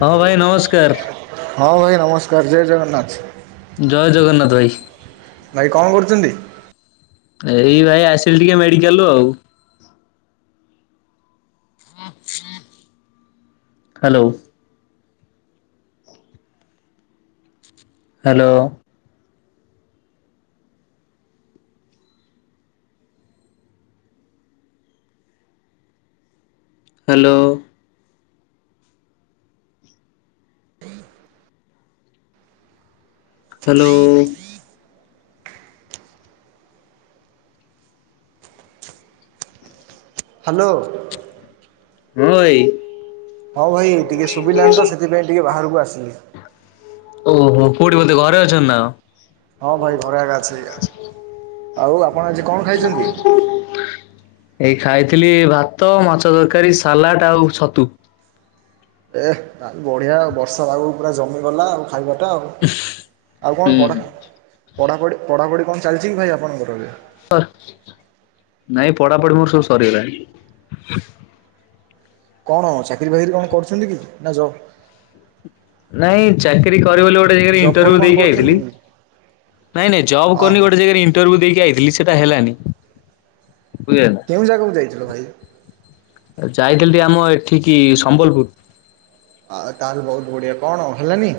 ହଁ, ଭାଇ, ନମସ୍କାର। ହଁ ଭାଇ, ନମସ୍କାର, ଜୟ ଜଗନ୍ନାଥ। ଜୟ ଜଗନ୍ନାଥ ଭାଇ। ଭାଇ କଣ କରୁଛନ୍ତି? ଏଇ ଭାଇ, ଆସିଲି ଟିକେ ମେଡିକାଲରୁ ଆଉ। Hello. Hello. Hello. Hello. Hello. [inaudible] ଭାଇ। ହଁ ଭାଇ, ଟିକେ ଶୁଭିଲାଣି ତ, ସେଥିପାଇଁ ଟିକେ ବାହାରକୁ ଆସିଲି। ଓହୋ, କୋଉଠି? ବଧେ ଘରେ ଅଛ ନା? ହଁ ଭାଇ, ଘରେଆ ଅଛେ, ଆଉ ଆପଣ ଆଜି କଣ ଖାଇଛନ୍ତି? [unintelligible] ଏଇ ଖାଇଥିଲି ଭାତ, ମାଛ ତରକାରୀ, ସାଲାଡ ଆଉ ଛତୁ। ଏ ବଢିଆ ବର୍ଷା ପାଗ ପୁରା ଜମିଗଲା ଆଉ ଖାଇବା ଏଟା ଆଉ ଆଉ ହୁଁ କଣ ପଢା ହୁଁ। ପଢାପଢ଼ି ପଢ଼ାପଢ଼ି କଣ ଚାଲିଛି କି ଭାଇ ଆପଣଙ୍କର ଏବେ? ସରିଛି, ନାଇଁ ପଢାପଢି ମୋର ସବୁ ସରିଗଲାଣି। କଣ ଚାକିରି ବାକିରି କଣ କରୁଛନ୍ତି କି ନା ଜବ? ନାଇଁ ଚାକିରି କରିବ ବୋଲି ଗୋଟେ ଗୋଟେ ଜାଗାରେ ଜବ୍ ଫବ୍ ଇଣ୍ଟଭ୍ୟୁ କଣ ଦେଇକି ଆଇଥିଲି। କରୁଛନ୍ତି କି? ନାହିଁ ନାହିଁ ଜବ୍ ହଁ କରିନି ହଁ ଗୋଟେ ଜାଗାରେ ଇ ଇଣ୍ଟରଭ୍ୟୁ ଦେଇକି ଆଇଥିଲି ସେଟା ହେଲାନି। ବୁଝିଲେ ନା। କେଉଁ ଜାଗାକୁ ଯାଇଥିଲ ଭାଇ? ଯାଇଥିଲି ଟିକେ ଆମ ଏଠିକି ସମ୍ବଲପୁର। ଆଉ ତାହେଲେ ବହୁତ ବଢିଆ‌। କଣ ହେଲାନି?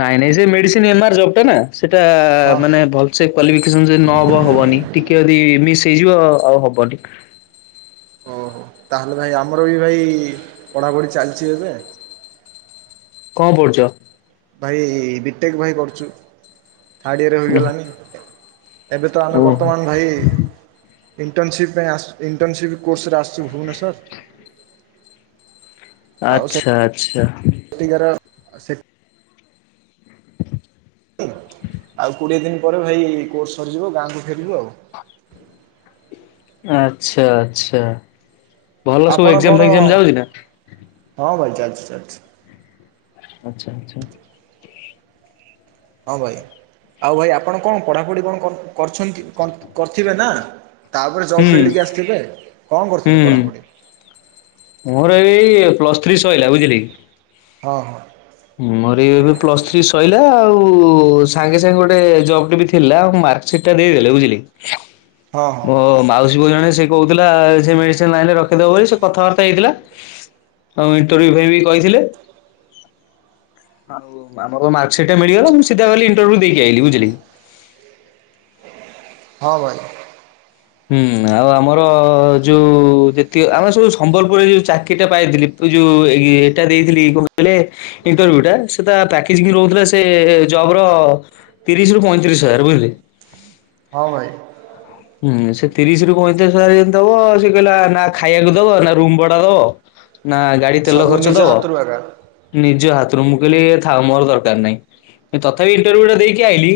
ନାଇଁ, ନାଇଁ ସେ ମେଡିସିନ୍ ଏମ ଆର୍ ଜବ ଟା ନା। ଆ ସେଟା ହଁ। ମାନେ ଭଲ ସେ କ୍ୱାଲିଫିକେସନ ଯଦି ନହବ ହବନି। ଟିକେ ଯଦି ମିସ୍ ହେଇଯିବ ଆଉ ହବନି। ଓହୋ ତାହେଲେ ଭାଇ ଆମର ବି ଭାଇ ପଢ଼ାପଢ଼ି ଚାଲିଛି ଏବେ। କଣ ପଢ଼ୁଛ? ଭାଇ ବିଟେକ୍ ଭାଇ କରୁଛୁ। ଥାର୍ଡ଼ ଇୟର ଓହୋ ହୋଇଗଲାଣି। ଏବେ ତ ଆମେ ଓହୋ। ବର୍ତ୍ତମାନ ଭାଇ ଇଣ୍ଟର୍ନସିପ୍ ପାଇଁ ଆସିଛୁ ଇଣ୍ଟର୍ନସିପ କୋର୍ସ ରେ ଆସିଛୁ ଭୂବନେଶ୍ଵର। ଆଉ ଆଛା ଆଚ୍ଛା। ସେଠିକାର ସେ ଆଉ କୋଡିଏ ଦିନ ପରେ ଭାଇ କୋର୍ସ୍ ସରିଯିବ ଗାଁକୁ ଫେରିବୁ ଆଉ। ଆଛା, ଆଚ୍ଛା। ଭଲ ସବୁ ଆପଣ କଣ ଏକ୍ଜାମ ଫେଜାମ୍ ଯାଉଛି ନା? ହଁ, ଭାଇ ଚାଲିଛି, ଚାଲିଛି। ଆଚ୍ଛା ଆଚ୍ଛା। ହଁ, ଭାଇ ଆଉ ଭାଇ ଆପଣ କଣ ପଢ଼ାପଢ଼ି କଣ କରିଛନ୍ତି କରିଥିବେ ନା? ତାପରେ ଜବ୍ ହୁଁ ଫିଲ୍ଡିକି ଆସିଥିବେ। କଣ କରୁଥିଲେ ହୁଁ ପଢ଼ାପଢ଼ି? ମୋର ଏଇ ପ୍ଲସ୍ ଥ୍ରୀ ସରିଲା ବୁଝିଲେ କି। ହଁ, ହଁ। ମୋର ଏବେ ପ୍ଲସ୍ ଥ୍ରୀ ସରିଲା ଆଉ ସାଙ୍ଗେ ସାଙ୍ଗେ ଗୋଟେ ଜବ ଟି ବି ଥିଲା ଆ ମା ସେଟା ଦେଇଦେଲେ ବୁଝିଲି କି ହଁ ହଁ ମୋ ମାଉସୀ ପୁଅ ଜଣେ ସେ କହୁଥିଲା ସେ ମେଡିସିନ୍ ଲାଇନ ରେ ର ଦବ ବୋଲି ସେ କଥାବାର୍ତ୍ତା ହେଇଥିଲା, ଆଉ ଇଣ୍ଟରଭି୍ୟୁ ବି କହିଥିଲେ। ଆଉ ଆମର ମାର୍କ ସିଟ୍ ବି ମିଳିଗଲା ମୁଁ ସେତେବେଳେ ଇଣ୍ଟରଭ୍ୟୁ ଦେଇକି ଆଇଲି। ବୁଝିଲେ କି? ହଁ ଭାଇ। ହୁଁ ଆଉ ଆମର ଯୋଉ ଯେତି ଆମେ ସବୁ ସମ୍ବଲପୁରରେ ଯୋଉ ଚାକିରି ପାଇଥିଲି ଏ ଯୋଉ ଏ ଏଇଟା ଦେଇଥିଲି କଣ କହିଲେ? ଇଣ୍ଟରଭ୍ୟୁ ଟା ସେଟା ପ୍ୟାକେଜିଂ ରହୁଥିଲା ସେ ଜବ୍ ର ତିରିଶରୁ ପଇଁରିଶ ହଜାର ବୁଝିଲେ, ହଁ ଭାଇ। ହୁଁ ସେ ତିରିଶ ରୁ ପଇଁତିରିଶ ହଜାର ଯଦି ଦବ ସେ କହିଲା ନା ଖାଇବାକୁ ଦବ ନା ରୁମ ଭଡା ଦବ ନା ଗାଡି ତେଲ ସବୁ ଖର୍ଚ୍ଚ ନିଜ ଦବ, ହାତରୁ ଆଗା ନିଜ ହାତରୁ ମୁଁ କହିଲି ଥାଉ ମୋର ଦରକାର ନାହିଁ। ତଥାପି ଇଣ୍ଟରଭୁ ଟା ଦେଇକି ଆଇଲି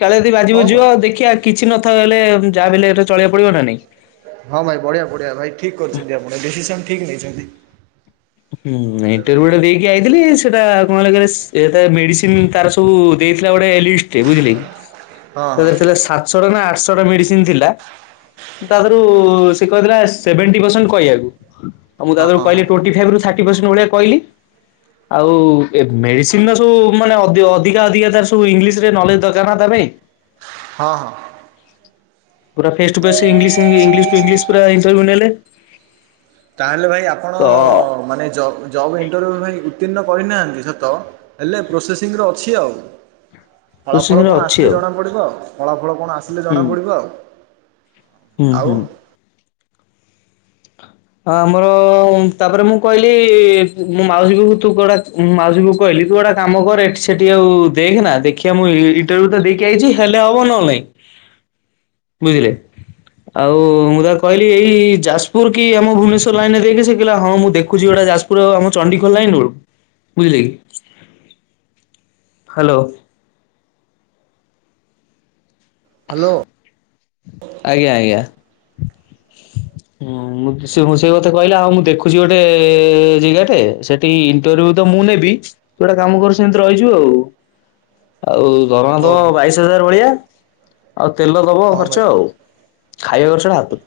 କାଳେ ଯଦି ବାଜି ହଁ ବୁଝି ଭାଇ ଯିବ ଦେଖିଆ କିଛି ନଥାଉ ହେଲେ ଯାହା ହେଲେ ବି ଏ ଚଳେଇକୁ ପଡିବ ନା ନାଇଁ, ହଁ ଭାଇ ବଢିଆ, ବଢିଆ ଭାଇ ଠିକ୍ କରିଛନ୍ତି ଆପଣ। ଡିସିସନ୍ ଠିକ୍ ନେଇଛନ୍ତି। ହୁଁ ଆଉ ହେଲେ ଭାଇ ଇଣ୍ଟରଭ୍ୟୁ ଟା ଦେଇ ଯାଇଥିଲି ସେଟା କଣ ହେଲା କହିଲେ ମେଡ଼ିସିନ୍ ତାର ସବୁ ଦେଇଥିଲା ଗୋଟେ ଲିଷ୍ଟ୍ ଟେ ବୁଝିଲେ କି, ହଁ ହଁ ରେ ଥିଲା ସାତଶରେ ନା ଆଠଶ ଟା ମେଡିସିନ ଥିଲା ତାରୁ ସେ କହିଥିଲା ସେଭେଣ୍ଟି ପର୍ସେଣ୍ଟ କହିବାକୁ ଆ ମୁଁ ତାଥୁରୁ ହଁ ହଁ କହିଲି ଟୋଣ୍ଟି ଠିଆବୁରୁ ଥାର୍ଟି ପରସେଣ୍ଟ ଭଳିଆ କହିଲି। ଆଉ ଏ ମେଡିସିନ ର ସବୁ ମାନେ ଅଧି ଅଧିକା ଅଧିକା ତାର ସବୁ ଇଂଲିଶ ରେ ନଲେଜ ଦରକାର ନା ତା ପାଇଁ। ହଁ ହଁ‌। ପୁରା face to face English English to English ପୁରା ଇଣ୍ଟରଭ୍ୟୁ ନେଲେ। ତାହେଲେ ଭାଇ ଆପଣ ତ ମାନେ ଜ ଜ ଜବ୍ ଇଣ୍ଟରଭ୍ୟୁ ପାଇଁ ଉତ୍ତୀର୍ଣ୍ଣ କରିନାହାନ୍ତି ସତ ହେଲେ ପ୍ରୋସେସିଂର ଅଛି ଆଉ। ଫଳା ଫଳ କୋଚିଂରେ କଣ ଅଛି ଆସିଲେ ଆଉ ଜଣା ପଡିବ ଆଉ ଫଳାଫଳ କଣ ଆସିଲେ ହୁଁ ଜଣା ପଡିବ ଆଉ। ହୁଁ ଆଉ ହୁଁ। ହଁ ଆମର ତାପରେ ମୁଁ କହିଲି ମୋ ମାଉସୀ କୁ ତୁ କୁଆଡେ ଆସ ମାଉସୀ କୁ କହିଲି ତୁ ଗୁଟେ କାମ କର ଏଠି ସେଠି ଆଉ ଦେଖ ନା ଦେଖିବା ମୁଁ ଇଣ୍ଟରଭ୍ୟୁ ଟା ଦେଇକି ଆଇଛି ହେଲେ ହବ ନହେଲେ ନାଇଁ। ବୁଝିଲେ ଆଉ ମୁଁ ତାକୁ କହିଲି ଏଇ ଯାଜପୁର କି ଆମ ଭୁବନେଶ୍ୱର ଲାଇନ ରେ ଦେଖ ସେ କହିଲା ହଁ ମୁଁ ଦେଖୁଛି ଗୋଟା ଯାଯପୁର ଆମ ଚଣ୍ଡିଖୋଲ ଲାଇନ ରୁ ବୁଝିଲେ କି। ହାଲୋ। ହ୍ୟାଲୋ ଆଜ୍ଞା ଆଜ୍ଞା। ହୁଁ। ମୁଁ ତୁ ସେ ମୁଁ ସେଇ କଥା କହିଲା ହଉ ମୁଁ ଦେଖୁଛି ଗୋଟେ ଜାଗାଟେ ସେଠି ଇଣ୍ଟରଭ୍ୟୁ ତ ମୁଁ ନେବି ତୁ ଗୋଟେ କାମ କର ସେମିତି ରହିଯିବୁ ଆଉ। ଆଉ ଦରମା ଓ ଦବ ଭାଇ ବାଇଶି ହଜାର ଭଳିଆ ଆଉ ତେଲ ଦବ ହଁ ଖର୍ଚ୍ଚ ଭାଇ ଆଉ। ଖାଇବା ଖର୍ଚ୍ଚ ଟା ହାତୁରୁ।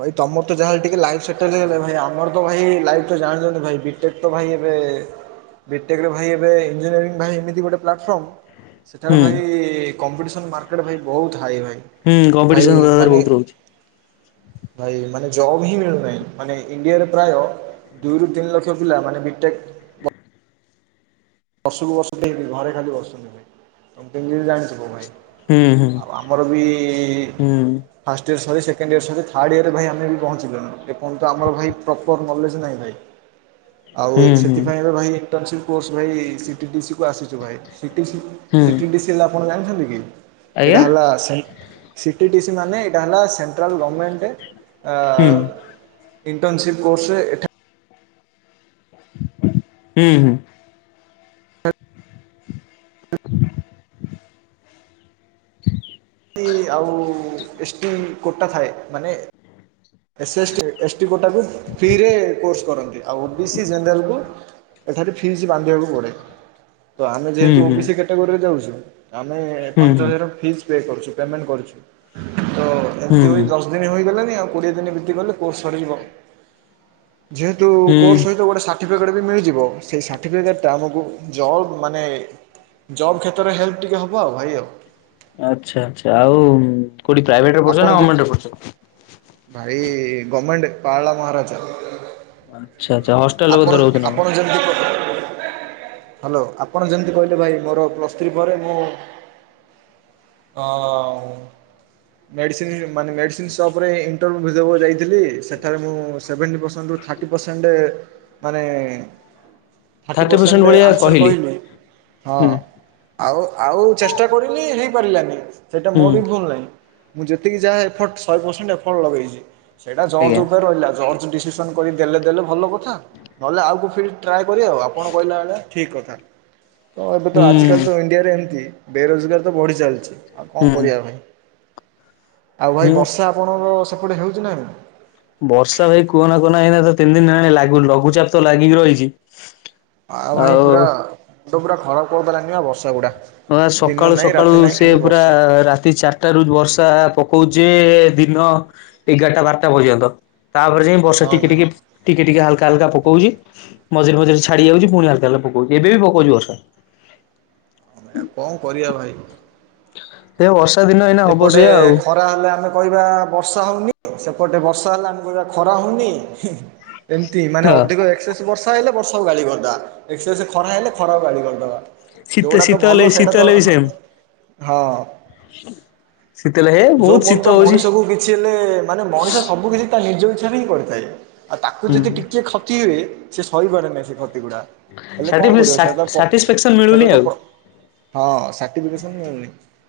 ଭାଇ ତମର ତ ଯାହାେଲେ ଟିକେ ଲାଇଫ୍ ସେଟେଲ ହେଇଗଲା ଭାଇ ଆମର ତ ଭାଇ ଲାଇଫ ତ ଜାଣିଛନ୍ତି ଭାଇ ବି ବିଟେକ୍ ତ ଭାଇ ଏବେ ବିଟେକରେ ଭାଇ ଏବେ ଇଞ୍ଜିନିୟରିଙ୍ଗୀ ଭାଇ ଏମିତି ଗୋଟେ ପ୍ଲାଟଫର୍ମ ସେଠାରେ ହୁଁ ଭାଇ କମ୍ପିଟିସନ୍ ମାର୍କେଟ୍ ଭାଇ ବୋହୁତ ହାଇ ଭାଇ। ହୁଁ ଭାଇ କମ୍ପିଟିସନ ତାଦେହରେ ମାନେ ବୋହୁତ ରହୁଚି। ଭାଇ ମାନେ ଜବ ହିଁ ମିଳୁନାହିଁ ମାନେ ଇଣ୍ଡିଆରେ ପ୍ରାୟ ଦୁଇରୁ ତିନି ଲକ୍ଷ ପିଲା ମାନେ ବିଟେକ୍ ବର୍ଷକୁ ବର୍ଷ ହେଇକି ଘରେ ଖାଲି ବସୁଥିବ ଭାଇ ତମେ ତନିଜେ ଜାଣିଥିବ ଭାଇ। ହୁଁ ହୁଁ। ଆମର ବି ହୁଁ ଫାର୍ଷ୍ଟ ଇୟର୍ ସରି ସେକେଣ୍ଡ ଇୟର୍ ସରି ଥାଡ୍ଇୟରରେ ଭାଇ ବି ପହଞ୍ଚିଲୁଣି ଏପଯନ୍ତ ଆମର ଭାଇ ପ୍ରପର ନଲେଜ୍ ନାହିଁ ଭାଇ। ହ ଆଉ ସେଥିପାଇଁ ଏବେ ଭାଇ ଇଣ୍ଟର୍ନସିପ୍ କୋର୍ସ ଭାଇ ସି ଟିପିସିକୁ ଆସିଛୁ ଭାଇ। ସିଟିସି ହୁଁ ସିଟିଡିସି ଆପଣ ଜାଣିଛନ୍ତି କି ଆଜ୍ଞା ଏଇଟା ହେଲା ସେଆସାଇନ ସିଟିଡିସି ମାନେ ଏଇଟା ହେଲା ସେଣ୍ଟ୍ରାଲ୍ ଗଭର୍ଣ୍ଣମେଣ୍ଟ ଆ ହୁଁ। ଇଣ୍ର୍ନସିପ କୋର୍ସରେ ଏଠ ହୁଁ ହୁଁ। ହ ଆଉ ଏସଟି କୋଟା ଥାଏ ମାନେ S S T S T କୋଟାକୁ ଫ୍ରିରେ କୋର୍ସ କରନ୍ତି। ଆଉ ଓ ବି ସି ଜେନେରାଲ୍ କୁ ଏଠାରେ ଫିସ୍ ବାନ୍ଧିବାକୁ ପଡ଼େ। ତ ଆମେ ହୁଁ ଯେହେତୁ ହୁଁ ଓବିସି କ୍ୟାଟାଗୋରିରେ ଯାଉଛୁ ଆମେ ହୁଁ ପାଞ୍ଚ ହୁଁ ହଜାର ଫିସ୍ ପେ କରୁଛୁ। ପେମେଣ୍ଟ କରିଚୁ ତ ହୁଁ ଏମିତି ହୋଇ ହୁଁ। ଦ ଦ ଦିନ ହେଇଗଲେଣି ଆଉ କୋଡିଏ ଦିନ ବିତିଗଲେ କୋର୍ସ ସରିଯିବ। ଯେହେତୁ କୋର୍ସ ହୁଁ ସହିତ ଗୋଟେ ସାଟ ସାର୍ଟିଫିକେଟ୍ ବି ମିଳିଯିବ ସେହି ସାର୍ଟିଫିକେଟଟା ଆମକୁ ଜବ୍ ମାନେ। ଜବ୍ କ୍ଷେତ୍ରରେ ହେଲ୍ପ ଟିକେ ହବ ଆଉ ଭାଇ ଆଉ। ଆଚ୍ଛା ଆଚ୍ଛା ଆଉ କୋଉଠି ପ୍ରଭେଟରେ ପଢୁଛ ଆପଣ ନା ଯେ ଗର୍ମେଣ୍ଟ ରେ ପଢୁଛ। ଭାଇ ଗମେଣ୍ଟ ପାରାଳା ମହାରାଜା। ଆଚ୍ଛା ଆଚ୍ଛା ହଷ୍ଟେଲରେ ବୋଧେ ଆପଣ ରହୁଛ ନା କଣ? ଆପଣ ଯେମିତି। ହାଲୋ ଆପଣ ଯେମିତି କହିଲେ ଭାଇ ମୋର ପ୍ଲସ୍ ଥ୍ରୀ ପରେ ମୁଁ। ଅଁ ଉଁ ମେଡ଼ିସିନ ମାନେ ମେଡ଼ିସିନ ସପ ରେ ଏ ଇଣ୍ଟରଭିୟ୍ୟୁ ଭି ଦବାକୁ ଯାଇଥିଲି ସେଠାରେ ମୁଁ ସେଭେଣ୍ଟି ପରସେଣ୍ଟ ରୁ ଥାର୍ଟି ପରସେଣ୍ଟ। ମାନେ ଥାର୍ଟି ପରସେଣ୍ଟ ଆନ୍ସର କହିଲି ହଁ। ହୁଁ ଆଉ ଆଉ ଚେଷ୍ଟା କରଲି ହେଇ ପାରିଲାନି ସେଇଟା ମୋର ହୁଁ। ବି ଭୁଲ୍ ନାହିଁ। ମୁଁ ଯେତିକି ଯାହା ଏଫଟ୍ ଶହେ ପରସେଣ୍ଟ ଏଫର୍ଟ ଲଗେଇଛି ସେଇଟା ଆଜ୍ଞା। ଜର୍ଜ ଉପରେ ରହିଲା ଜଜ ଡିସିସ୍ ସନ‌ କରି ଦେଲେ ଦେଲେ ଭଲ କଥା ନହେଲେ ଆଉ କୋଉ ଫିଲ୍ଡ ଟ୍ରାଏ କରିଆ ଆଉ ଆପଣ କହିଲା ଭଳିଆ। ଠିକ୍ କଥା ତ ଏବେ ତ ଆଜିକାଲି ହୁଁ ତ ଇଣ୍ଡିଆରେ ଏମିତି ବେରୋଜଗାର ତ ବଢ଼ି ଚାଲିଛି। ଆଉ କଣ ହୁଁ କରିବା ଭାଇ। ଆଉ ଭାଇ ମୁଁ ବର୍ଷା ଆପଣଙ୍କ‌ ସେପଟେ ହେଉଛି ନା ନାହିଁ। ବର୍ଷା ଭାଇ କୁହନା କୁହନା ଏଇନା ତ ତିନି ଦିନ ହେଲାଣି ଲାଗୁ ଲଘୁଚାପ ତ ଲାଗିକି ରହିଛି। ଆଉ ଭାଇ ପୁରା ମୁଣ୍ଡ ପୁରା ଖରାପ କରିଦେଲାଣିି ଯେ ବର୍ଷା ଗୁଡା। ହଁ ସକାଳୁ ସକାଳୁ ସେ ପୁରା ରାତି ଚାରି। ଟା ରୁ ବର୍ଷା ପକଉଛି ଯେ ଦିନ ଏଗାରଟା ବାରଟା ପର୍ଯ୍ୟନ୍ତ ତାପରେ ଯାଇ। ବର୍ଷା ହଁ ଟିକେ ଭାଇ ଟିକେ। ଟିକେ ଟିକେ ହାଲକା ହାଲକା ପକଉଚି ମଝିରେ ମଝିରେ ଛାଡି ଯାଉଛି ପୁଣି ହାଲକା ହାଲକା ପକଉଛି ଏବେ ବି ପକଉଛି ବର୍ଷା। ହଁ ଏଇଟ କଁ କରିବା ଭାଇ। ଏ ବର୍ଷା ଦିନ ଏଇନା। ହବ ଏପଟେ ସେଇଆ ଆଉ ଖ ଖରା ହେଲେ ଆମେ କହିବା ବର୍ଷା ହଉନି ସେପଟେ ବର୍ଷା ହେଲେ ଆମେ କହିବା ଖରା ହଉନି। ଏମିତି ମାନେ ହଁ ଅଧିକ ଏକ୍ସେସ୍ ବର୍ଷା ହେଲେ ବର୍ଷାକୁ ଗାଳି କରିଦେବା ଏକ୍ସେସ୍ ଖରା ହେଲେ ଖରାକୁ ଗାଳି କରିଦେବା ଶୀତ ଯୋଉଗୁଡା ତ ଶୀତ ହେଲେ ଭଲ ଶୀତ ସେଇଟା ତ ହେଲେ ବି ସେମ୍ ହଁ। ଶୀତ ହେଲେ ହେ ଯୋଉ ବହୁତ ପର୍ଯ୍ୟନ୍ତ ଶୀତ ହଉଛି। ମଣିଷକୁ କିଛି ହେଲେ ମାନେ ମଣିଷ ସବୁ କିଛି ତା ନିଜ ଇଚ୍ଛାରେ ହିଁ କରିଥାଏ। ଆଉ ତାକୁ ହୁଁ ଯଦି ଟିକେ କ୍ଷତି ହୁଏ ସେ ସହିପାରେ ନାହି ସେ କ୍ଷତି ଗୁଡା। ହେଲେ କଣ ସାଟିଫି କରିବ ସେଟା ତ ସାଟି ପ ସାଟିସ୍ଫାକ୍ସନ ସେଟା ମିଳୁନି ତ ଆଉ। ପ ହଁ ସାର୍ଟିଫିକେସନ୍ ମିଳୁନି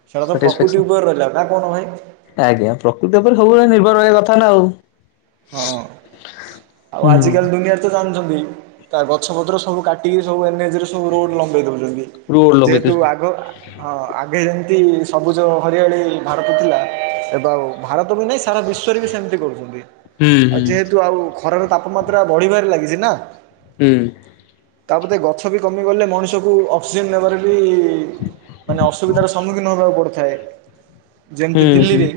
ସେଇଟା ତ ପ୍ରକୃତି ଉପରେ ସାଟିସ୍ଫାକ୍ସନ ରହିଲା ନା କହୁନ ଭାଇ। ଆଜ୍ଞା ପ୍ରକୃତି ଉପରେ ସବୁ ବେଳେ ନିର୍ଭର ରହିବା କଥା ନା ଆଉ। ହଁ ଆଉ ଆଜିକାଲି ହୁଁ। ଦୁନିଆରେ ତ ଜାଣିଛନ୍ତି। ତା ଗଛ ପତ୍ର ସବୁ କାଟିକି ସବୁ ଏନ୍ଏଚରେ ସବୁ ରୋଡ ଲମ୍ବେଇ ଦଉଛନ୍ତି ରୋଡ ଯେହେତୁ ଲଗେଇଦେଇଛନ୍ତି। ଆଗ। ହଁ ଆଗେ ଯେମିତି ସବୁଜ ହରିଆଳି ଭାରତ ଥିଲା। ଏବେ ଆଉ ଭାରତ ବି ନାହିଁ ସାରା ବିଶ୍ୱରେ ବି ସେମିତି କରୁ ହୁଁ ଆଉ ଯେହେତୁ ଆଉ ଖରାର ତାପମାତ୍ରା ବଢିବାରେ ଲାଗିଛି ନା। ହୁଁ। ତା ପତେ ଏ ଗଛ ବି କମି ଗଲେ ମଣିଷକୁ ଅକ୍ସିଜେନ ନବାରେ। ବି ମାନେ ଅସୁବିଧାର ସମ୍ମୁଖୀନ ହବାକୁ ପଡୁଥାଏ। ଯେମିତି ହୁଁ ହୁଁ ଦିଲ୍ଲୀରେ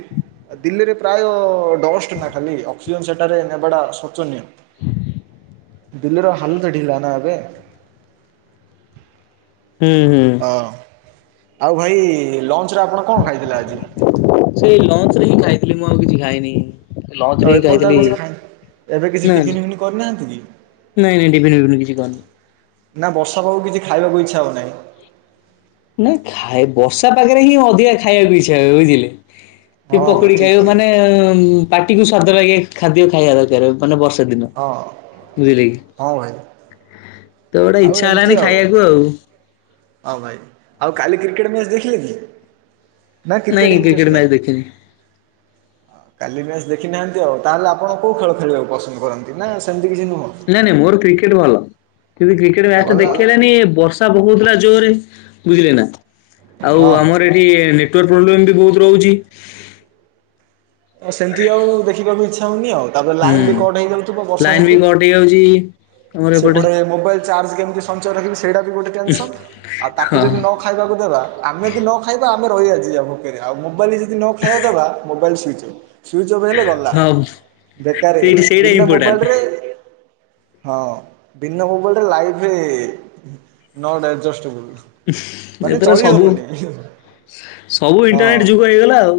ଆଉ ଦିଲ୍ଲୀରେ ପ୍ରାୟ ଡଷ୍ଟ ନା ଖାଲି। ଅକ୍ସିଜେନ ସେଠାରେ ନେବାଟା ଶୋଚନୀୟ। ଦିଲ୍ଲୀ ର ହାଲୁତ ଢିିଲା ନା ଏବେ। ହୁଁ ହୁଁ ହଁ ଆଉ ଭାଇ ଲଞ୍ଚରେ ଆପଣ କଣ ଖାଇଥିଲେ ଆଜି? ସେଇ ଲଞ୍ଚରେହିଁ ଖାଇଥିଲି ମୁଁ ଆଉ କିଛି ଖାଇନି। ଲଞ୍ଚ ରେ ଆଉ ହିଁ ଏପର୍ଯ୍ୟନ୍ତ ଖାଇଥିଲି ଆଉ କିଛି ଖାଇ ଏବେ କିଛି ନା ଟିଫିନ ଫିପିନ କରିନାହାନ୍ତିକି? ନାଇଁ ନାଇଁ ଟିଫିନ ଫିପନ କିଛି କରିନି। ନା ବର୍ଷା ପାଗକୁ କିଛି ଖାଇବାକୁ ଇଚ୍ଛା ହଉନାହିଁ। ନାଇଁ ଖାଏ ବର୍ଷା ପାଗରେହିଁ ଅଧିକା ଖାଇବାକୁ ଇଚ୍ଛା ହୁଏ ବୁଝିଲେ। କି ହଁ ହଁ ପକୁଡି ଠିକ୍ ଖାଇବାକୁ କହିଲେ। ମାନେ ପାଟିକୁ ସ୍ଵାଦ ଲାଗେ ଖାଦ୍ୟ ଖାଇବା ଦରକାର। ନହନେ ବର୍ଷା ଦିନ ହଁ ବୁଝିଲେକି। ହଁ ଭାଇ ତ ଗୋଟେ ଆଉ ଇଚ୍ଛା ଏମିତି ହେଲାନି ଖାଇବାକୁ ଆଉ ହଁ ଭାଇ ଆଉ କାଲି କ୍ରିକେଟ ମ୍ୟାଚ ଦେଖିଲେକି। ନାଇଁ କ୍ରିକେଟ ମ୍ୟାଚ ଦେଖିନି। କାଲି ମ୍ୟାଚ ଦେଖିନାହାନ୍ତି ଆଉ ତାହେଲେ ଆପଣ କୋଉ ଖେଳ ଖେଳିବାକୁ ପସନ୍ଦ କରନ୍ତି ନା ସେମିତି କିଛି ନୁହଁ। ନାଇଁ ନାଇଁ ମୋର କ୍ରିକେଟ ଭଲ କିନ୍ତୁ କ୍ରିକେଟ ଆଉ ମ୍ୟାଚଟା ଗଲା ଦେଖିହେଲାନି ବର୍ଷ ସା ପକୋଉଥିଲା ଜୋରେ ବୁଝିଲେନା ଆଉ ହଁ ଆମର ହଁ। ଏ ଇଏ ନେଟୱାର୍କ ପ୍ରୋବ୍ଲେବି ବହୁତ ରହୁଚି। ଆଉ ସେମିତି ଆଉ ଦେଖିବାକୁ ଇଚ୍ଛା ହଉନି ଆଉ ତାପରେ ଲାଇନବି କଟ ହେଇଯାଉଥିବ ବର୍ଷା ହେତୁ। ଇଏ ହଉଚି। ସେପଟେ ମୋବାଇଲ ଚାର୍ଜ କେମିତି ସଞ୍ଚୟ ରଖିବି ସେଇଟାବି ଗୋଟେ ଟେନସନ ଆଉ ତାକୁ ହଁ ଯଦି ନ ଖାଇବାକୁ ଦେବା ଆମେ ଯଦି ନଖାଇବା ଆମେ ରହିବା ଯିବା ଗୋଟେ ଦିନ ଆଉ ମୋବାଇଲ ଜଦି ନଖାଇବାକୁ ଦବା ମୋବାଇଲ ସୁଇଚି ସୁଇଚଅଫ ହେଲେ ଗଲା ହଁ ବେକାର ସେଇଠି ହେଇଗଲା ସେଇଟା ବିନା ଇମ୍ପୋର୍ଟାଣ୍ଟ ମୋବାଇଲ ରେ ହଁ ବିନା ମୋବଟରେ ଲାଇଫ ନଟ ଆଜଷ୍ଟବୁଲ। ଏଥର ସବୁ ସବୁ ହଁ ଇଣ୍ଟରନେଟ ଯୁଗ ହେଇଗଲା ଆଉ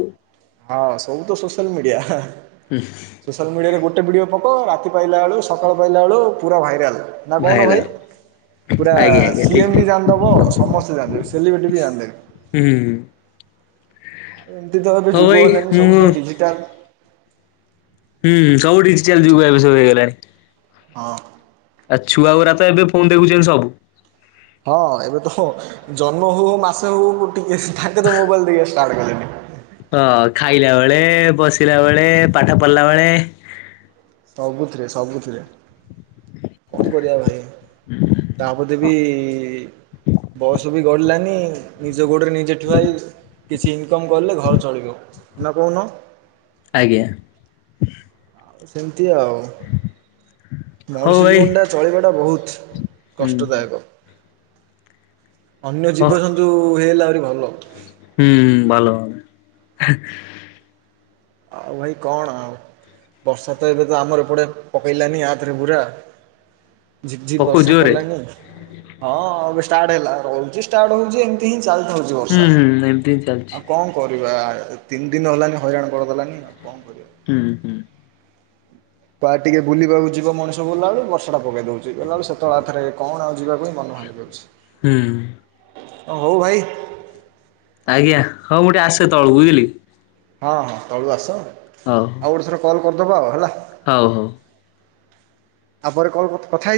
ହଁ ସବୁତ ସୋସିଆଲ ମିଡିଆ ହାଁ। [unintelligible] ସୋସିଆଲ ମିଡିଆରେ ଗୋଟେ ଭିଡିଓ ପକୁଅ ରାତି ପାହିଲା ବେଳୁ ସକାଳ ପାହିଲା ବେଳୁ ପୁରା ଭାଇରାଲ। ନା କହୁନ ଭାଇରାଲ ଭାଇ ପୁରା ଆଜ୍ଞା ଆଜ୍ଞା ଠିକ ସିଏମବି ଠିକ ଜାଣିଦବ ସମସ୍ତେ ଜାଣିଦେବେ ସେଲିବ୍ରେଟିବି ଜାଣିଦେବେ। ଉୁଁ ହୁଁ ଏମିତିତ ଏବେ ହଉ ଭାଇ ଯୁଗ ହେଲାନି ମୁଁ ସବୁତ ଡିଜିଟାଲ। ହୁଁ ସବୁ ଡିଜିଟାଲ ଯୁଗ ଏବେସବୁ ହେଇଗଲାଣି। ହଁ। ଏ ଛୁଆଉରାତ ଏବେ ଫୋନ ଦେଖୁଛନ୍ତି ସବୁ। ହଁ ଏବେତ ଫୋନ ଜନ୍ମ ହଉ ହଉ ମାସେ ହଉ ହଉ ମୁଁ ଟିକେ ତାଙ୍କେତ ମୋବାଇଲ ଦେଖିବା ଷ୍ଟାଟ କଲେଣିି। ହଁ ଖାଇଲା ବେଳେ ବସିଲା ବେଳେ ପାଠ ପଢିଲା ବେଳେ ସବୁଥିରେ ସବୁଥିରେ କଣ କରିବା ଭାଇ। ତାପରେବି ବୟସବି ଗଡିଲାନି ନିଜ ଗୋଡରେ ନିଜେ ଠୁଆହେଇଚି। କିଛି ଇନକମ କଲେ ଘର ଚଳିବ ନା କହୁନ। ଆଜ୍ଞା। ଏମିତି ଆଉ [unintelligible] ହଉ ମଣିଷ ଭାଇ ଜୀବନଟା ଚଳିବାଟା ବହୁତ ହୁଁ ହୁଁ। କଷ୍ଟଦାୟକ। ଅନ୍ୟ ହ ଜୀବଜନ୍ତୁ ହେଇଗଲେ ଆହୁରି ଭଲ। ହୁଁ ହୁଁ ଭଲ ହେଁ। ଆଉ ଭାଇ କଣ ଆଉ? ବର୍ଷା ତ ଏବେ ତ ଆମର ଏପଟେ ପକେଇଲାନି ଆାତରେ ପୁରା ଝିପ୍ ଝିିପ୍ ପକଉ ବର୍ଷା ଜୋରେ ପଲାନି ହଁ ଏବେ ଷ୍ଟାର୍ଟ ହେଲା ରହୁଚି ଷ୍ଟାର୍ଟ ହଉଚି ଏମିତି ହିଁ ଚାଲ୍ ଥାଉଚି ହୁଁ ବର୍ଷା ହୁଁ ଏମିତି ହିଁ ଚାଲିଛି। ଆଉ କଁ କରିବା ତିନି ଦିନ ହେଲାନି ହଇରାଣ କରିଦଲାନି ଆଉ କଣ କରିବା ହୁଁ ହୁଁ [inaudible] କୁଆଡେ ଟିକେ ବୁଲିବାକୁ ଯିବ ମଣିଷ ଗଲା ବେଳକୁ ବର୍ଷାଟା ପକେଇ ଦଉ ଚି ଗଲା ବେଳେ ସେତବେଳେ ଥରେ କଣ ଆଉ ଯିବାକୁ ହିଁ ମନ ଭାଙ୍ଗି ହୁଁ ଯାଉଛି ହଉ ଭାଇ। ଆଜ୍ଞା ହଁ ମୁଁ ଟିକେ ଆସେ ତଳୁ ବୁଝିଲି ହଁ ହଁ ତଳୁ ଆସ ହଉ। ଆଉ ଗୋଟେ ଥର କଲ୍ କର ଦବା ଆଉ ହେଲା ହଉ ହଉ। ଆବରେ କଣ କ କଥଥା [inaudible]